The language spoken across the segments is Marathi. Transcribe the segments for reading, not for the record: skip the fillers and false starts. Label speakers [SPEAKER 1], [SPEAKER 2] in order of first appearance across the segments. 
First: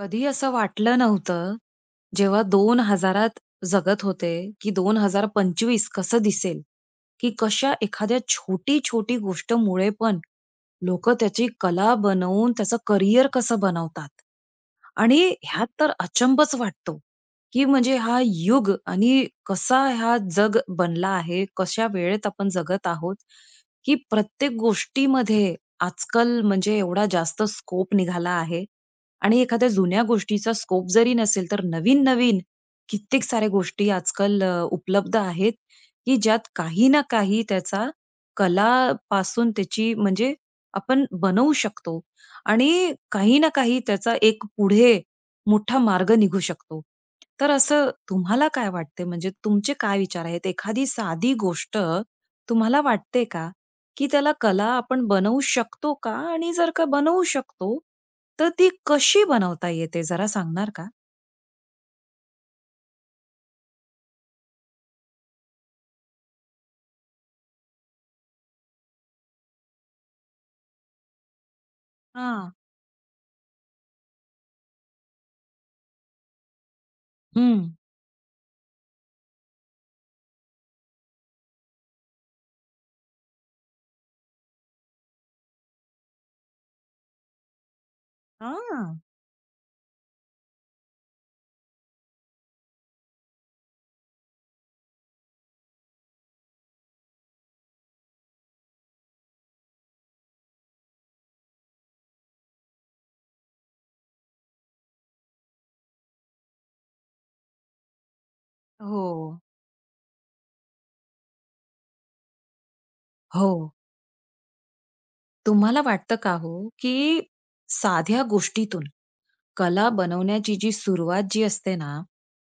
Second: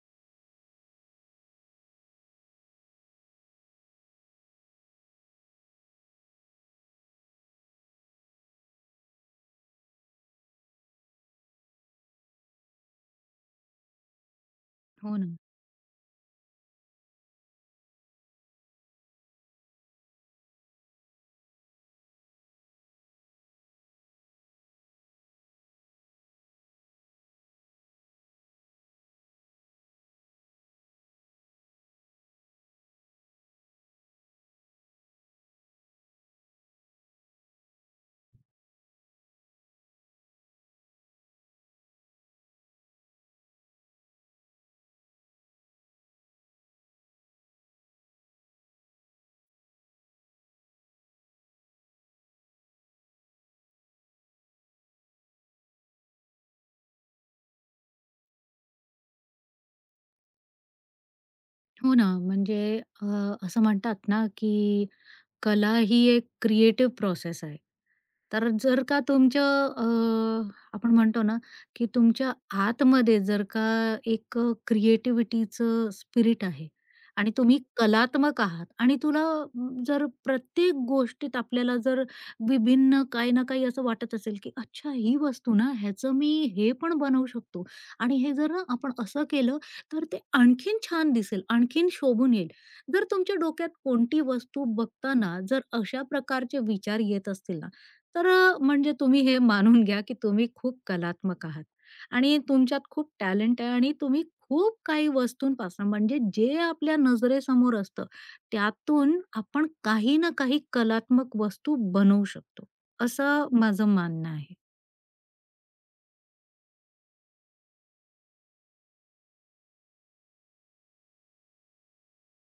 [SPEAKER 1] कधी असं वाटलं नव्हतं, जेव्हा 2000 त जगत होते, की 2025 कसं दिसेल, की कशा एखाद्या छोटी-छोटी गोष्टमुळे पण लोक त्याची कला बनवून त्याचं करियर कसं बनवतात.
[SPEAKER 2] हो
[SPEAKER 1] आणि
[SPEAKER 2] ना.
[SPEAKER 1] ह्यात तर अचंबच वाटतो, की म्हणजे हा युग आणि कसा हा जग बनला आहे, कशा वेळेत आपण जगत आहोत, की प्रत्येक गोष्टीमध्ये आजकाल म्हणजे एवढा जास्त स्कोप निघाला आहे, आणि एखाद्या जुन्या गोष्टीचा स्कोप जरी नसेल, तर नवीन-नवीन कित्येक साऱ्या गोष्टी आजकाल उपलब्ध आहेत, की ज्यात काही ना काही त्याचा कलापासून त्याची म्हणजे आपण बनवू शकतो आणि काही ना काही त्याचा एक पुढे मोठा मार्ग निघू शकतो. तर असं तुम्हाला काय वाटते म्हणजे तुमचे काय विचार आहेत? एखादी साधी गोष्ट तुम्हाला वाटते का, की त्याला कला आपण बनवू शकतो का? आणि जर का बनवू शकतो, तर ती कशी बनवता येते जरा सांगणार का?
[SPEAKER 2] हो ना. म्हणजे अ, असं म्हणतात ना, की कला ही एक क्रिएटिव्ह प्रोसेस आहे. तर जर का तुमचं आपण म्हणतो ना, की तुमच्या
[SPEAKER 1] हां.
[SPEAKER 2] आतमध्ये जर का एक क्रिएटिव्हिटीचं स्पिरिट आहे आणि तुम्ही
[SPEAKER 1] हं.
[SPEAKER 2] कलात्मक आहात आणि जर प्रत्येक गोष्टीत आपल्याला जर विभिन्न काही ना काही असं वाटत असेल, की अच्छा ही वस्तू ना, ह्याचं मी हे पण बनवू शकतो आणि हे जर ना आपण
[SPEAKER 1] हां.
[SPEAKER 2] असं केलं तर ते आणखीन छान दिसेल, आणखीन शोभून येईल. जर तुमच्या डोक्यात कोणती वस्तू बघताना जर अशा प्रकारचे विचार येत असतील ना, तर म्हणजे तुम्ही हे मानून घ्या, की तुम्ही खूप कलात्मक आहात आणि तुमच्यात खूप टॅलेंट आहे आणि तुम्ही खूप काही वस्तूंपासून म्हणजे जे आपल्या नजरेसमोर असतं,
[SPEAKER 1] हो.
[SPEAKER 2] त्यातून आपण काही ना काही कलात्मक वस्तू बनवू शकतो, असं
[SPEAKER 1] हो.
[SPEAKER 2] माझं मानणं आहे.
[SPEAKER 1] तुम्हाला वाटतं का हो, की साध्या गोष्टीतून कला बनवण्याची जी सुरुवात असते ना,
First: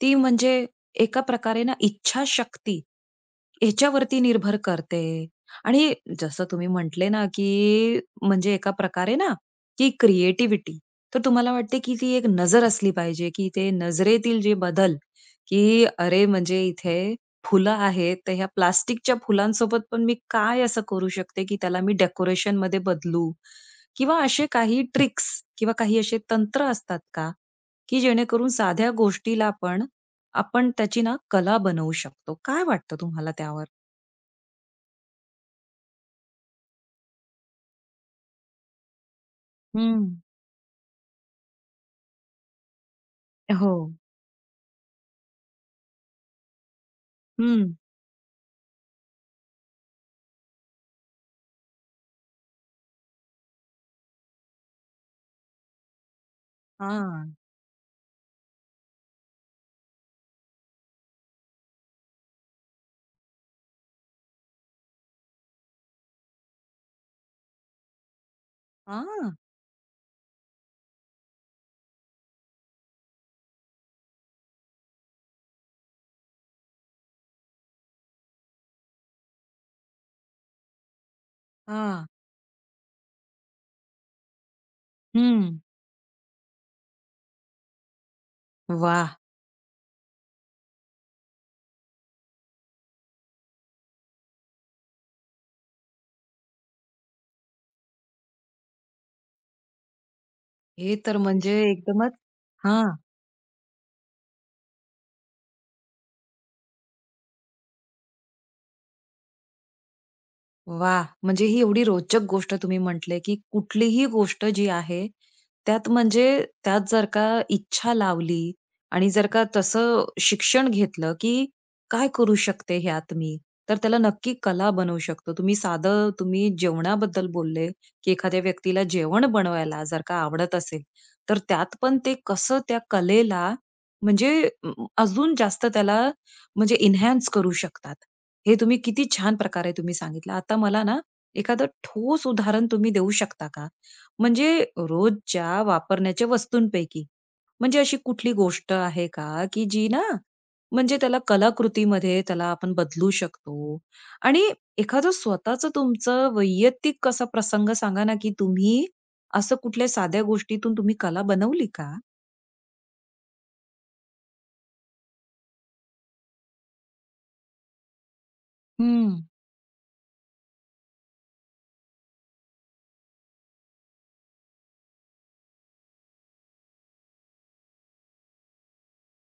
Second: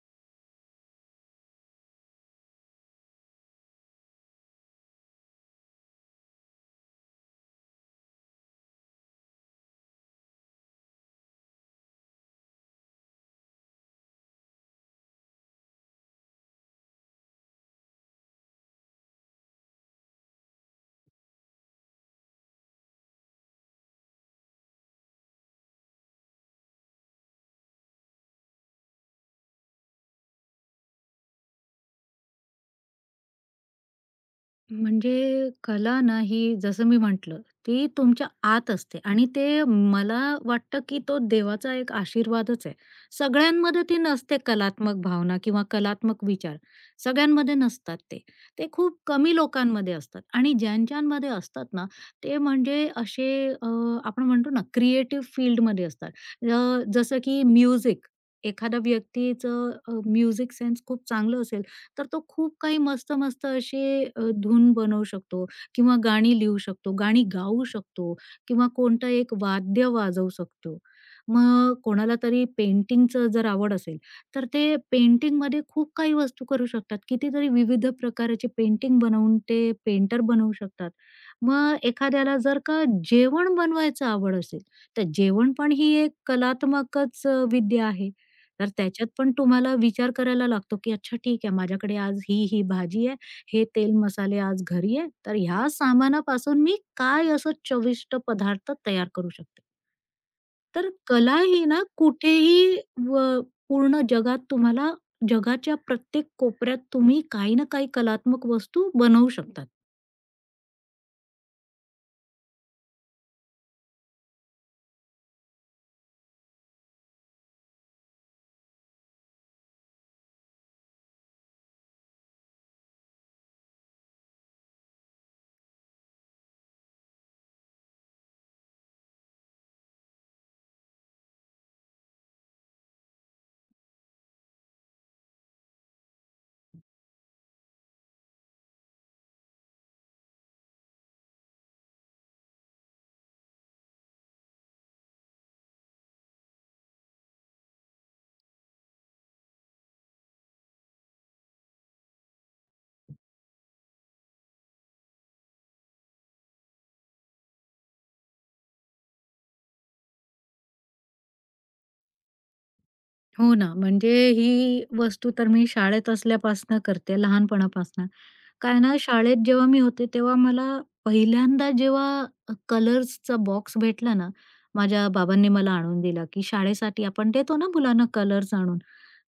[SPEAKER 1] ती म्हणजे एका प्रकारे ना इच्छाशक्ती ह्याच्यावरती निर्भर करते आणि जसं तुम्ही म्हटले ना, की म्हणजे एका प्रकारे ना, की क्रिएटिव्हिटी तर तुम्हाला वाटते, की ती एक नजर असली पाहिजे, की ते नजरेतील जे बदल, की अरे म्हणजे इथे फुलं आहेत, तर ह्या प्लास्टिकच्या फुलांसोबत पण मी काय असं करू शकते, की त्याला मी डेकोरेशनमध्ये बदलू? किंवा असे काही ट्रिक्स किंवा काही असे तंत्र असतात का, की जेणेकरून साध्या गोष्टीला पण आपण त्याची ना कला बनवू शकतो? काय वाटतं तुम्हाला त्यावर?
[SPEAKER 2] म्हणजे कला ना ही जसं मी म्हटलं, ती तुमच्या आत असते आणि ते
[SPEAKER 1] हं.
[SPEAKER 2] मला वाटतं, की तो देवाचा एक आशीर्वादच आहे.
[SPEAKER 1] हो.
[SPEAKER 2] सगळ्यांमध्ये ती नसते कलात्मक भावना किंवा कलात्मक विचार. सगळ्यांमध्ये
[SPEAKER 1] हं.
[SPEAKER 2] नसतात ते. ते खूप कमी लोकांमध्ये असतात आणि ज्यांच्यामध्ये असतात ना, ते म्हणजे असे आपण म्हणतो ना क्रिएटिव्ह फील्डमध्ये असतात. जसं
[SPEAKER 1] हा,
[SPEAKER 2] की म्युझिक. एखाद्या व्यक्तीचं म्युझिक सेन्स खूप चांगलं असेल तर तो खूप काही मस्त-मस्त असे धून बनवू शकतो किंवा गाणी लिहू शकतो, गाणी गाऊ शकतो किंवा कोणतं
[SPEAKER 1] हा,
[SPEAKER 2] एक वाद्य वाजवू शकतो. मग कोणाला तरी पेंटिंगचं जर आवड असेल, तर ते पेंटिंगमध्ये खूप काही वस्तू करू शकतात. कितीतरी विविध प्रकाराचे पेंटिंग बनवून ते पेंटर बनवू शकतात. मग
[SPEAKER 1] हा,
[SPEAKER 2] एखाद्याला जर का जेवण बनवायचं आवड असेल, तर जेवण
[SPEAKER 1] हं.
[SPEAKER 2] पण ही एक कलात्मकच विद्या आहे. तर त्याच्यात
[SPEAKER 1] वाह!
[SPEAKER 2] पण तुम्हाला विचार करायला लागतो, की अच्छा ठीक आहे माझ्याकडे आज ही भाजी आहे, हे तेल मसाले आज घरी आहे, तर ह्या सामानापासून मी काय असं चविष्ट पदार्थ तयार करू शकते. तर
[SPEAKER 1] हे तर
[SPEAKER 2] कला
[SPEAKER 1] म्हणजे
[SPEAKER 2] ही ना
[SPEAKER 1] एकदमच
[SPEAKER 2] कुठेही
[SPEAKER 1] हां.
[SPEAKER 2] व पूर्ण जगात तुम्हाला जगाच्या प्रत्येक कोपऱ्यात तुम्ही काही ना काही कलात्मक वस्तू बनवू शकतात.
[SPEAKER 1] वा, म्हणजे ही एवढी रोचक गोष्ट तुम्ही म्हटले, की कुठलीही गोष्ट जी आहे, त्यात म्हणजे त्यात जर का इच्छा लावली आणि जर का तसं शिक्षण घेतलं, की काय करू शकते ह्यात मी, तर त्याला नक्की कला बनवू शकतो. तुम्ही साधं जेवणाबद्दल बोलले, की एखाद्या व्यक्तीला जेवण बनवायला जर का आवडत असेल, तर त्यात पण ते कसं त्या कलेला म्हणजे अ, अजून जास्त त्याला म्हणजे एन्हान्स करू शकतात. हे तुम्ही किती छान प्रकारे सांगितलं. आता मला ना एखादं ठोस उदाहरण तुम्ही देऊ शकता का? म्हणजे रोजच्या वापरण्याच्या वस्तूंपैकी, म्हणजे अशी कुठली गोष्ट आहे का, की जी ना म्हणजे त्याला कलाकृतीमध्ये आपण बदलू शकतो? आणि एखादं स्वतःचं तुमचं वैयक्तिक असा प्रसंग सांगा ना, की तुम्ही असं कुठल्या साध्या गोष्टीतून तुम्ही कला बनवली का?
[SPEAKER 2] हो ना, म्हणजे ही वस्तू तर मी शाळेत असल्यापासनं करते, लहानपणापासनं. काय ना,
[SPEAKER 1] हं.
[SPEAKER 2] शाळेत जेव्हा मी होते, तेव्हा मला पहिल्यांदा जेव्हा कलर्सचा बॉक्स भेटला ना, माझ्या बाबांनी मला आणून दिला, की शाळेसाठी आपण देतो ना मुलांना कलर्स आणून.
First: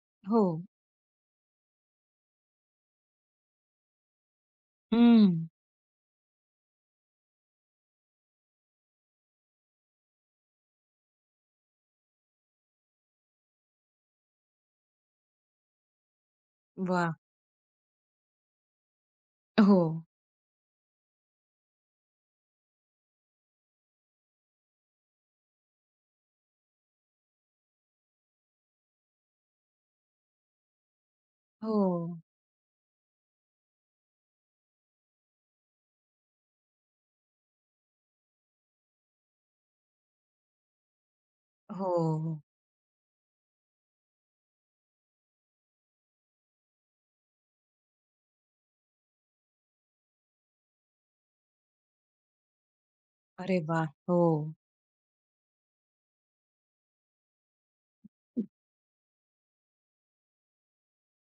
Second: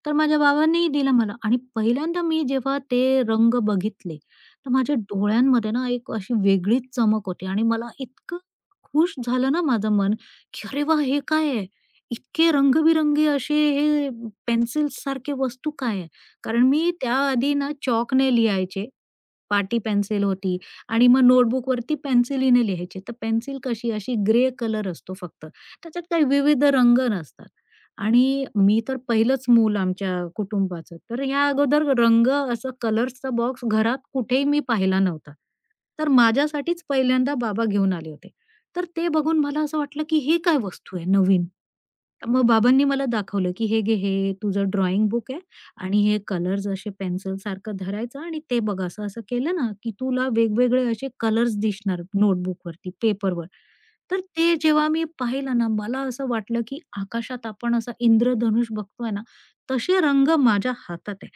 [SPEAKER 2] तर माझ्या
[SPEAKER 1] हो.
[SPEAKER 2] बाबांनीही दिला मला आणि पहिल्यांदा मी जेव्हा ते रंग बघितले, तर माझ्या
[SPEAKER 1] हं.
[SPEAKER 2] डोळ्यांमध्ये ना एक अशी वेगळीच चमक होती आणि मला इतकं खुश झालं ना माझं मन, की "अरे वाह! हे काय आहे? इतके रंगबिरंगी असे हे पेन्सिल्ससारखे वस्तू काय आहे?" कारण मी
[SPEAKER 1] वाह!
[SPEAKER 2] त्याआधी ना चॉकने लिहायचे. पाटी
[SPEAKER 1] हो.
[SPEAKER 2] पेन्सिल होती आणि मग नोटबुकवरती पेन्सिलीने लिहायचे. तर पेन्सिल कशी अशी ग्रे कलर असतो फक्त. त्याच्यात काही विविध रंग नसतात. आणि मी तर पहिलंच मूल आमच्या कुटुंबाचं. तर या
[SPEAKER 1] हो.
[SPEAKER 2] अगोदर रंग असं कलर्सचा बॉक्स घरात कुठेही मी पाहिला नव्हता. तर माझ्यासाठीच पहिल्यांदा बाबा घेऊन आले होते. तर ते बघून मला असं वाटलं, की हे काय वस्तू आहे नवीन?
[SPEAKER 1] हो.
[SPEAKER 2] तर मग बाबांनी मला दाखवलं, की "हे घे, हे तुझं ड्रॉइंग बुक आहे. आणि हे कलर्स असे पेन्सिलसारखं धरायचं आणि ते बघ असं असं केलं ना, की तुला वेगवेगळे असे कलर्स दिसणार नोटबुकवरती, पेपरवर.
[SPEAKER 1] अरे वा, हो.
[SPEAKER 2] तर ते जेव्हा मी पाहिलं ना, मला असं वाटलं, की आकाशात आपण असं इंद्रधनुष बघतोय ना, तसे रंग माझ्या हातात आहे.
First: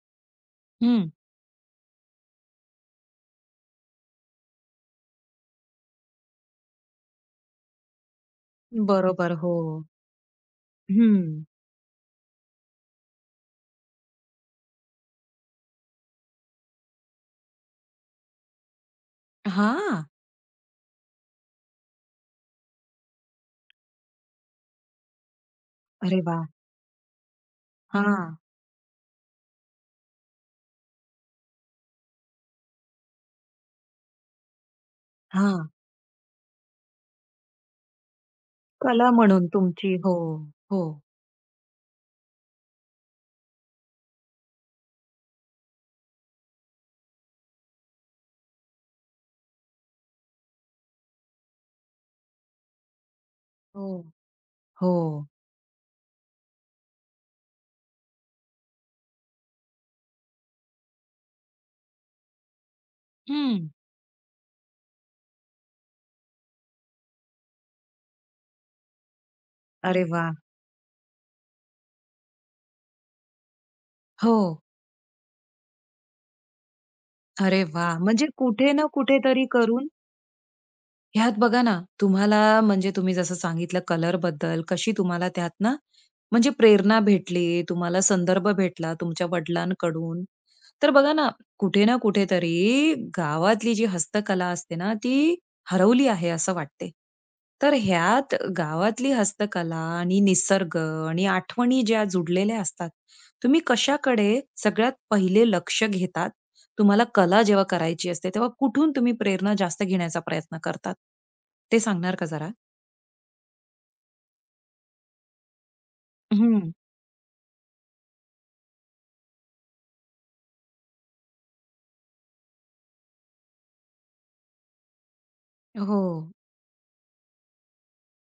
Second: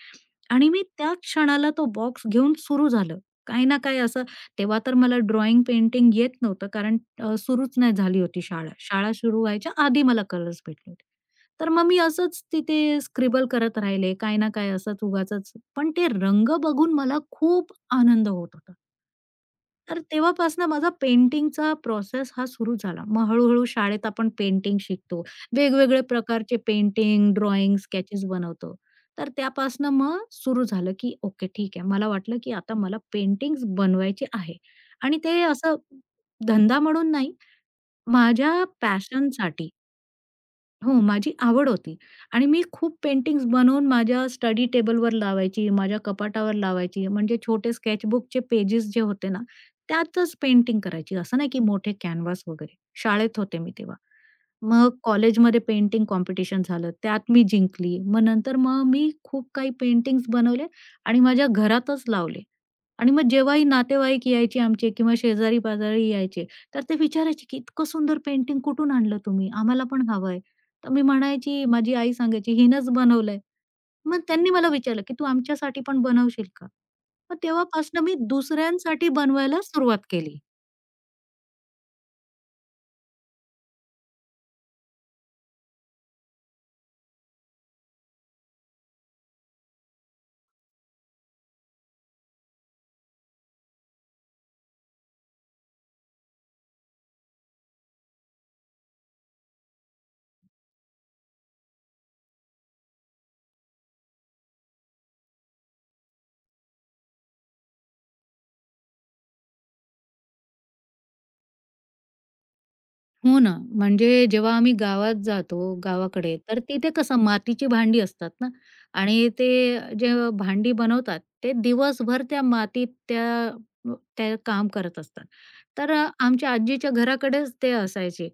[SPEAKER 2] आणि मी
[SPEAKER 1] हं.
[SPEAKER 2] त्याच क्षणाला तो बॉक्स घेऊन सुरू झालं. काही ना काही असं तेव्हा तर मला ड्रॉइंग, पेंटिंग येत नव्हतं कारण सुरूच नाही झाली होती शाळा. शाळा
[SPEAKER 1] बरोबर,
[SPEAKER 2] सुरू
[SPEAKER 1] हो.
[SPEAKER 2] व्हायच्या आधी मला कलर्स भेटले होते.
[SPEAKER 1] हं.
[SPEAKER 2] तर मग मी असंच तिथे स्क्रिबल करत राहिले, काही ना काही असंच उगाचच. पण ते रंग बघून मला खूप आनंद होत होता. तर
[SPEAKER 1] हां.
[SPEAKER 2] तेव्हापासनं माझा पेंटिंगचा प्रोसेस हा सुरू झाला. मग हळू-हळू शाळेत आपण पेंटिंग शिकतो. वेगवेगळे
[SPEAKER 1] अरे वा,
[SPEAKER 2] प्रकारचे पेंटिंग, ड्रॉइंग, स्केचेस
[SPEAKER 1] हां,
[SPEAKER 2] बनवतो. तर त्यापासनं मग सुरू झालं, की ओके ठीक आहे. मला वाटलं, की आता मला पेंटिंग्स बनवायचे आहे आणि ते
[SPEAKER 1] हां.
[SPEAKER 2] असं धंदा म्हणून नाही, माझ्या
[SPEAKER 1] कला म्हणून
[SPEAKER 2] पॅशनसाठी.
[SPEAKER 1] तुमची हो, हो,
[SPEAKER 2] हो, माझी आवड होती आणि मी खूप पेंटिंग्स बनवून माझ्या स्टडी टेबलवर लावायची, माझ्या कपाटावर लावायची. म्हणजे छोटे स्केचबुकचे पेजेस जे होते ना, त्यातच पेंटिंग करायची. असं नाही की मोठे कॅनव्हास वगैरे. शाळेत होते मी
[SPEAKER 1] हो,
[SPEAKER 2] तेव्हा. मग
[SPEAKER 1] हो.
[SPEAKER 2] कॉलेजमध्ये पेंटिंग कॉम्पिटिशन झालं, त्यात मी जिंकली. मग नंतर मग मी खूप काही पेंटिंग्स बनवले आणि माझ्या घरातच लावले. आणि मग जेव्हाही
[SPEAKER 1] हं.
[SPEAKER 2] नातेवाईक यायचे आमचे किंवा शेजारी-पाजारी यायचे, तर ते विचारायचे की "इतकं सुंदर पेंटिंग कुठून आणलं तुम्ही? आम्हाला
[SPEAKER 1] अरे
[SPEAKER 2] पण
[SPEAKER 1] वा,
[SPEAKER 2] हवं आहे." तर मी म्हणायची, माझी आई सांगायची, "हिनंच बनवलंय." मग
[SPEAKER 1] हो.
[SPEAKER 2] त्यांनी मला विचारलं की "तू आमच्यासाठी पण बनवशील का?" मग
[SPEAKER 1] अरे वा,
[SPEAKER 2] तेव्हापासून मी
[SPEAKER 1] म्हणजे कुठे ना
[SPEAKER 2] दुसऱ्यांसाठी
[SPEAKER 1] कुठेतरी
[SPEAKER 2] बनवायला
[SPEAKER 1] करून
[SPEAKER 2] सुरुवात केली.
[SPEAKER 1] ह्यात बघा ना, तुम्हाला म्हणजे तुम्ही जसं सांगितलं कलरबद्दल कशी तुम्हाला त्यात ना, म्हणजे प्रेरणा भेटली, तुम्हाला संदर्भ भेटला तुमच्या वडिलांकडून. तर बघा ना, कुठे ना कुठेतरी गावातली जी हस्तकला असते ना, ती हरवली आहे असं वाटते. तर ह्यात गावातली हस्तकला आणि निसर्ग आणि आठवणी ज्या जुडलेल्या असतात, तुम्ही कशाकडे सगळ्यात पहिले लक्ष घेतात? तुम्हाला कला जेव्हा करायची असते, तेव्हा कुठून तुम्ही प्रेरणा जास्त घेण्याचा प्रयत्न करतात? ते सांगणार का जरा?
[SPEAKER 2] हो ना, म्हणजे जेव्हा आम्ही गावात जातो, गावाकडे, तर
[SPEAKER 1] हं.
[SPEAKER 2] तिथे कसं मातीची भांडी असतात ना आणि ते जे भांडी बनवतात, ते दिवसभर त्या मातीत त्या काम करत असतात. तर
[SPEAKER 1] हो.
[SPEAKER 2] आमच्या आजीच्या घराकडेच ते असायचे.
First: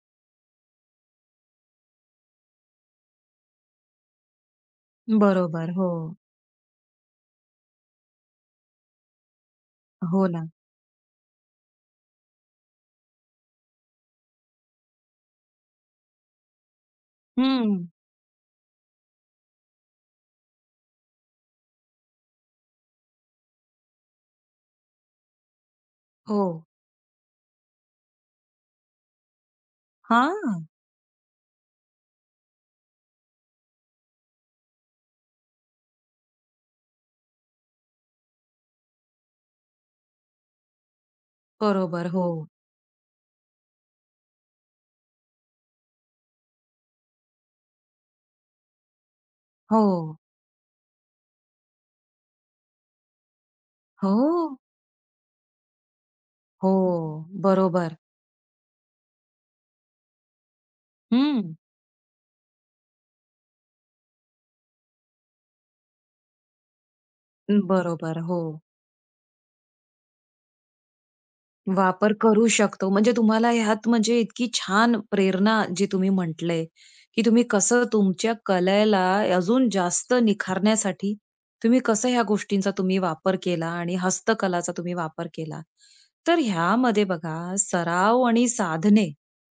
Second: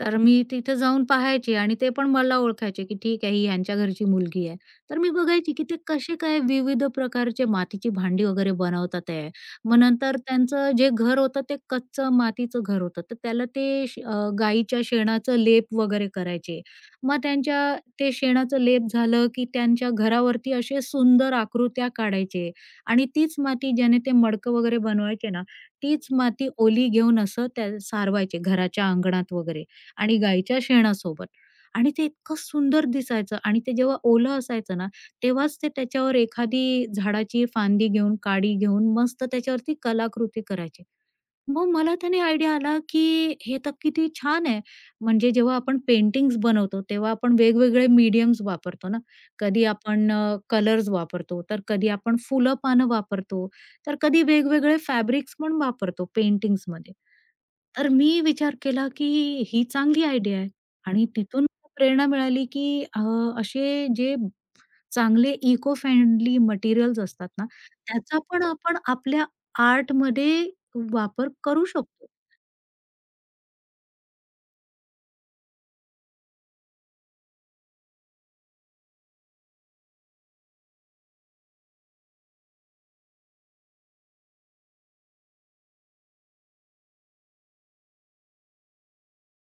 [SPEAKER 2] तर मी तिथे जाऊन पाहायची आणि ते पण मला ओळखायचे, की ठीक आहे, ही ह्यांच्या घरची मुलगी आहे. तर मी बघायची, की
[SPEAKER 1] बरोबर.
[SPEAKER 2] ते
[SPEAKER 1] हो.
[SPEAKER 2] कसे काय विविध प्रकारचे मातीची भांडी वगैरे बनवतात आहे मग नंतर
[SPEAKER 1] हो ना.
[SPEAKER 2] त्यांचं जे घर होतं ते कच्चं मातीचं घर होतं. तर त्याला ते गाईच्या शेणाचं लेप वगैरे करायचे. मग त्यांच्या
[SPEAKER 1] हं.
[SPEAKER 2] ते शेणाचं लेप झालं, की त्यांच्या घरावरती असे सुंदर आकृत्या काढायचे आणि तीच माती ज्याने ते मडकं वगैरे बनवायचे ना, तीच
[SPEAKER 1] हो.
[SPEAKER 2] माती ओली घेऊन असं त्या सारवायचे घराच्या अंगणात वगैरे आणि गाईच्या
[SPEAKER 1] हां.
[SPEAKER 2] शेणासोबत आणि ते इतकं सुंदर दिसायचं आणि ते जेव्हा ओलं असायचं ना तेव्हाच ते त्याच्यावर एखादी झाडाची फांदी घेऊन, काडी घेऊन मस्त त्याच्यावरती कलाकृती करायची. मग मला
[SPEAKER 1] बरोबर.
[SPEAKER 2] त्याने
[SPEAKER 1] हो.
[SPEAKER 2] आयडिया आला, की हे तर किती छान आहे. म्हणजे जेव्हा आपण पेंटिंग्स बनवतो, तेव्हा आपण वेगवेगळे मीडियम्स वापरतो ना. कधी
[SPEAKER 1] हो.
[SPEAKER 2] आपण कलर्स वापरतो, तर कधी आपण फुलं-पानं वापरतो, तर कधी
[SPEAKER 1] हो.
[SPEAKER 2] वेगवेगळे फॅब्रिक्स पण वापरतो
[SPEAKER 1] हो.
[SPEAKER 2] पेंटिंग्समध्ये. तर
[SPEAKER 1] बरोबर.
[SPEAKER 2] मी विचार केला, की ही चांगली आयडिया आहे आणि तिथून
[SPEAKER 1] हं.
[SPEAKER 2] प्रेरणा मिळाली, की असे जे चांगले इको फ्रेंडली मटेरियल्स असतात ना,
[SPEAKER 1] बरोबर.
[SPEAKER 2] त्याचा
[SPEAKER 1] हो.
[SPEAKER 2] पण आपण आपल्या आर्टमध्ये वापर करू शकतो.
[SPEAKER 1] वापर करू शकतो. म्हणजे तुम्हाला ह्यात म्हणजे इतकी छान प्रेरणा जी तुम्ही म्हटलंय, की तुम्ही कसं तुमच्या कलेला अजून जास्त निखारण्यासाठी तुम्ही कसं ह्या गोष्टींचा वापर केला आणि हस्तकलाचा तुम्ही वापर केला. तर ह्यामध्ये बघा सराव आणि साधने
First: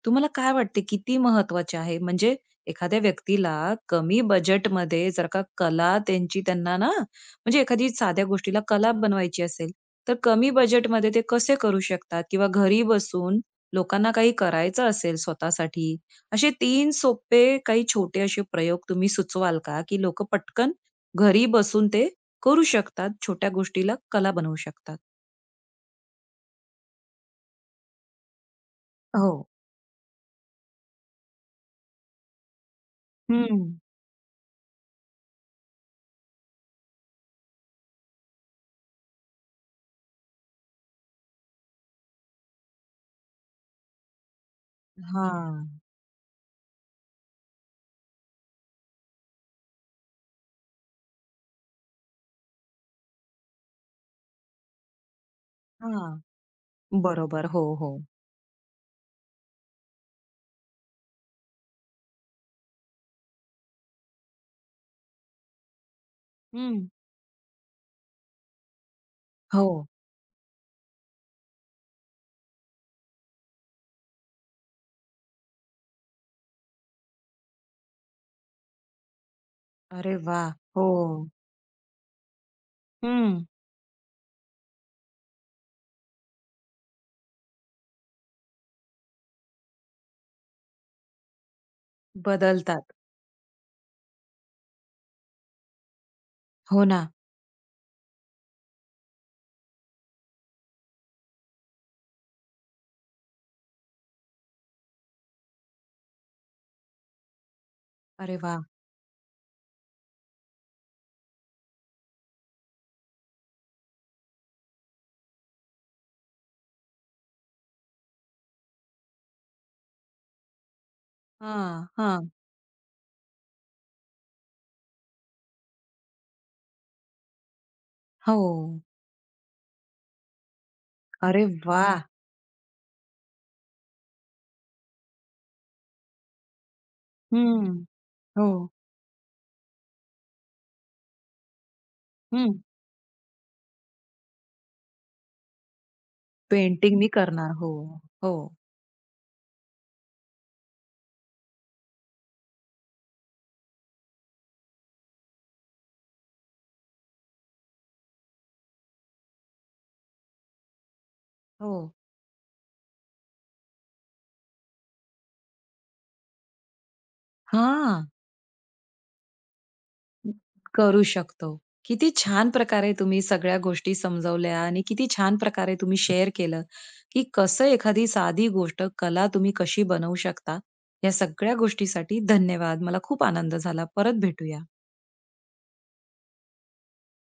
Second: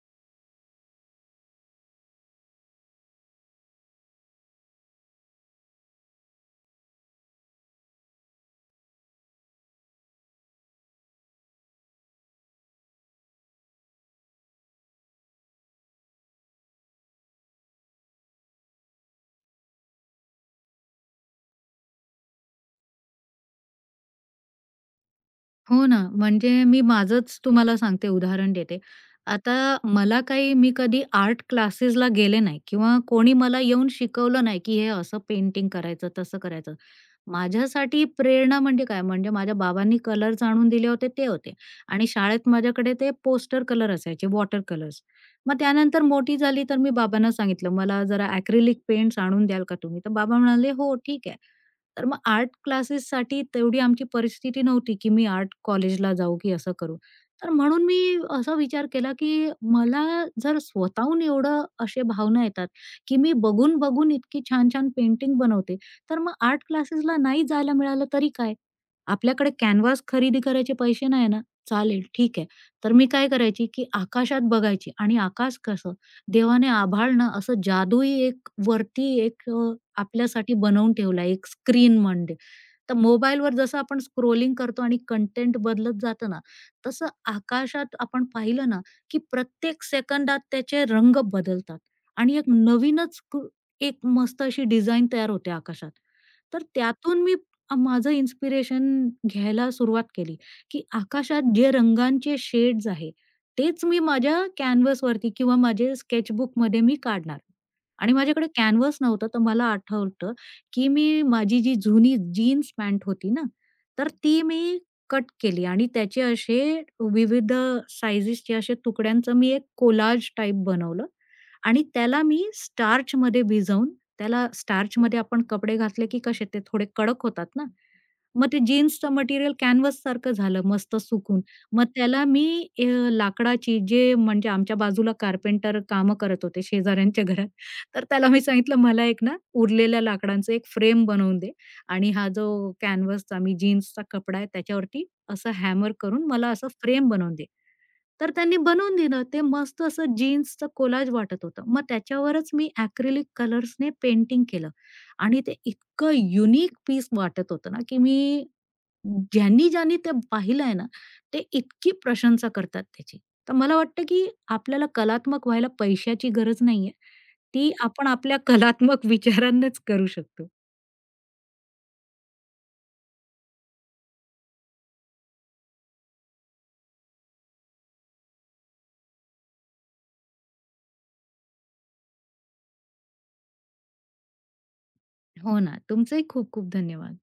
[SPEAKER 1] तुम्हाला काय वाटते किती महत्वाचे आहे? म्हणजे एखाद्या व्यक्तीला कमी बजेटमध्ये जर का कला त्यांना ना म्हणजे एखादी साध्या गोष्टीला कला बनवायची असेल, तर कमी बजेटमध्ये ते कसे करू शकतात? किंवा घरी बसून लोकांना काही करायचं असेल स्वतःसाठी, असे 3 सोपे काही छोटे असे प्रयोग तुम्ही सुचवाल का? की लोकं पटकन घरी बसून ते करू शकतात, छोट्या गोष्टीला कला बनवू शकतात?
[SPEAKER 2] हो ना, म्हणजे मी माझंच तुम्हाला सांगते, उदाहरण देते.
[SPEAKER 1] हो.
[SPEAKER 2] आता मला काही मी कधी आर्ट क्लासेसला गेले नाही किंवा कोणी मला
[SPEAKER 1] हं.
[SPEAKER 2] येऊन शिकवलं नाही, की हे असं पेंटिंग करायचं, तसं करायचं. माझ्यासाठी प्रेरणा म्हणजे काय, म्हणजे माझ्या बाबांनी कलर्स आणून दिले होते ते होते आणि शाळेत माझ्याकडे ते पोस्टर कलर असायचे, वॉटर कलर्स. मग
[SPEAKER 1] हां,
[SPEAKER 2] त्यानंतर मोठी झाली तर मी बाबांना सांगितलं, "मला जरा ॲक्रिलिक पेंट्स आणून द्याल का तुम्ही?" तर बाबा म्हणाले, "हो, ठीक आहे." तर मग आर्ट क्लासेससाठी तेवढी आमची परिस्थिती नव्हती, की मी आर्ट
[SPEAKER 1] हां.
[SPEAKER 2] कॉलेजला जाऊ की असं करू.
[SPEAKER 1] बरोबर.
[SPEAKER 2] तर
[SPEAKER 1] हो,
[SPEAKER 2] म्हणून
[SPEAKER 1] हो.
[SPEAKER 2] मी असा विचार केला, की मला जर स्वतःहून एवढं अशा भावना येतात, की मी बघून-बघून इतकी छान-छान पेंटिंग बनवते, तर मग आर्ट
[SPEAKER 1] हं.
[SPEAKER 2] क्लासेसला नाही जायला मिळालं तरी काय? आपल्याकडे
[SPEAKER 1] हो.
[SPEAKER 2] कॅनव्हास खरेदी करायचे पैसे नाही ना? चालेल ठीक आहे. तर मी काय करायची, की आकाशात बघायची आणि आकाश कसं देवाने आभाळ ना असं जादुई एक वरती एक
[SPEAKER 1] अरे वा,
[SPEAKER 2] आपल्यासाठी
[SPEAKER 1] हो.
[SPEAKER 2] बनवून ठेवला एक स्क्रीन म्हणजे. तर
[SPEAKER 1] हं.
[SPEAKER 2] मोबाईलवर जसं आपण स्क्रोलिंग करतो आणि कंटेंट बदलत जातं ना, तसं आकाशात आपण पाहिलं ना, की प्रत्येक सेकंदात त्याचे रंग बदलतात आणि एक
[SPEAKER 1] बदलतात.
[SPEAKER 2] नवीनच क एक मस्त अशी डिझाइन तयार होते आकाशात. तर
[SPEAKER 1] हो ना.
[SPEAKER 2] त्यातून मी माझं इन्स्पिरेशन घ्यायला सुरुवात केली, की आकाशात जे रंगांचे शेड्स आहे, तेच मी माझ्या कॅनव्हासवरती किंवा माझे स्केचबुकमध्ये मी काढणार आणि
[SPEAKER 1] अरे
[SPEAKER 2] माझ्याकडे
[SPEAKER 1] वा,
[SPEAKER 2] कॅनव्हास नव्हतं, तर मला आठवतं की मी माझी जी जुनी जीन्स पॅन्ट होती ना, तर ती मी कट केली आणि त्याचे असे विविध साइजेसचे असे तुकड्यांचं मी एक कोलाज टाइप बनवलं आणि
[SPEAKER 1] हां,
[SPEAKER 2] त्याला
[SPEAKER 1] हां.
[SPEAKER 2] मी स्टार्चमध्ये भिजवून त्याला स्टार्चमध्ये आपण कपडे घातले की कसे ते थोडे कडक होतात ना,
[SPEAKER 1] हो.
[SPEAKER 2] मग ते जीन्सचं मटेरियल कॅनव्हाससारखं झालं मस्त सुकून.
[SPEAKER 1] अरे वा,
[SPEAKER 2] मग त्याला मी अ, लाकडाची जे म्हणजे आमच्या बाजूला कारपेंटर कामं करत होते शेजाऱ्यांच्या घरात.
[SPEAKER 1] हं.
[SPEAKER 2] तर त्याला मी
[SPEAKER 1] हो.
[SPEAKER 2] सांगितलं, "मला एक ना उरलेल्या लाकडांचं एक फ्रेम बनवून दे आणि हा
[SPEAKER 1] हं.
[SPEAKER 2] जो कॅनव्हासचा मी जीन्सचा कपडा आहे त्याच्यावरती असं हॅमर करून मला असं
[SPEAKER 1] पेंटिंग मी
[SPEAKER 2] फ्रेम बनवून दे."
[SPEAKER 1] करणार. हो,
[SPEAKER 2] तर
[SPEAKER 1] हो,
[SPEAKER 2] त्यांनी बनवून दिलं. ते मस्त असं जीन्सचं कोलाज वाटत होतं. मग त्याच्यावरच मी ॲक्रिलिक कलर्सने पेंटिंग केलं आणि ते इतकं युनिक पीस वाटत होतं ना, की मी ज्यांनी ज्यांनी ते पाहिलं आहे ना, ते
[SPEAKER 1] हो.
[SPEAKER 2] इतकी प्रशंसा करतात त्याची. तर मला वाटतं, की आपल्याला कलात्मक व्हायला पैशाची गरज नाहीये. ती
[SPEAKER 1] हां.
[SPEAKER 2] आपण आपल्या कलात्मक विचारांनीच करू शकतो.
[SPEAKER 1] करू शकतो. किती छान प्रकारे तुम्ही सगळ्या गोष्टी समजावल्या आणि किती छान प्रकारे तुम्ही शेअर केलं, की कसं एखादी साधी गोष्ट कला तुम्ही कशी बनवू शकता. या सगळ्या गोष्टीसाठी धन्यवाद. मला खूप आनंद झाला. परत भेटूया.
[SPEAKER 2] हो ना. तुमचंही खूप खूप धन्यवाद.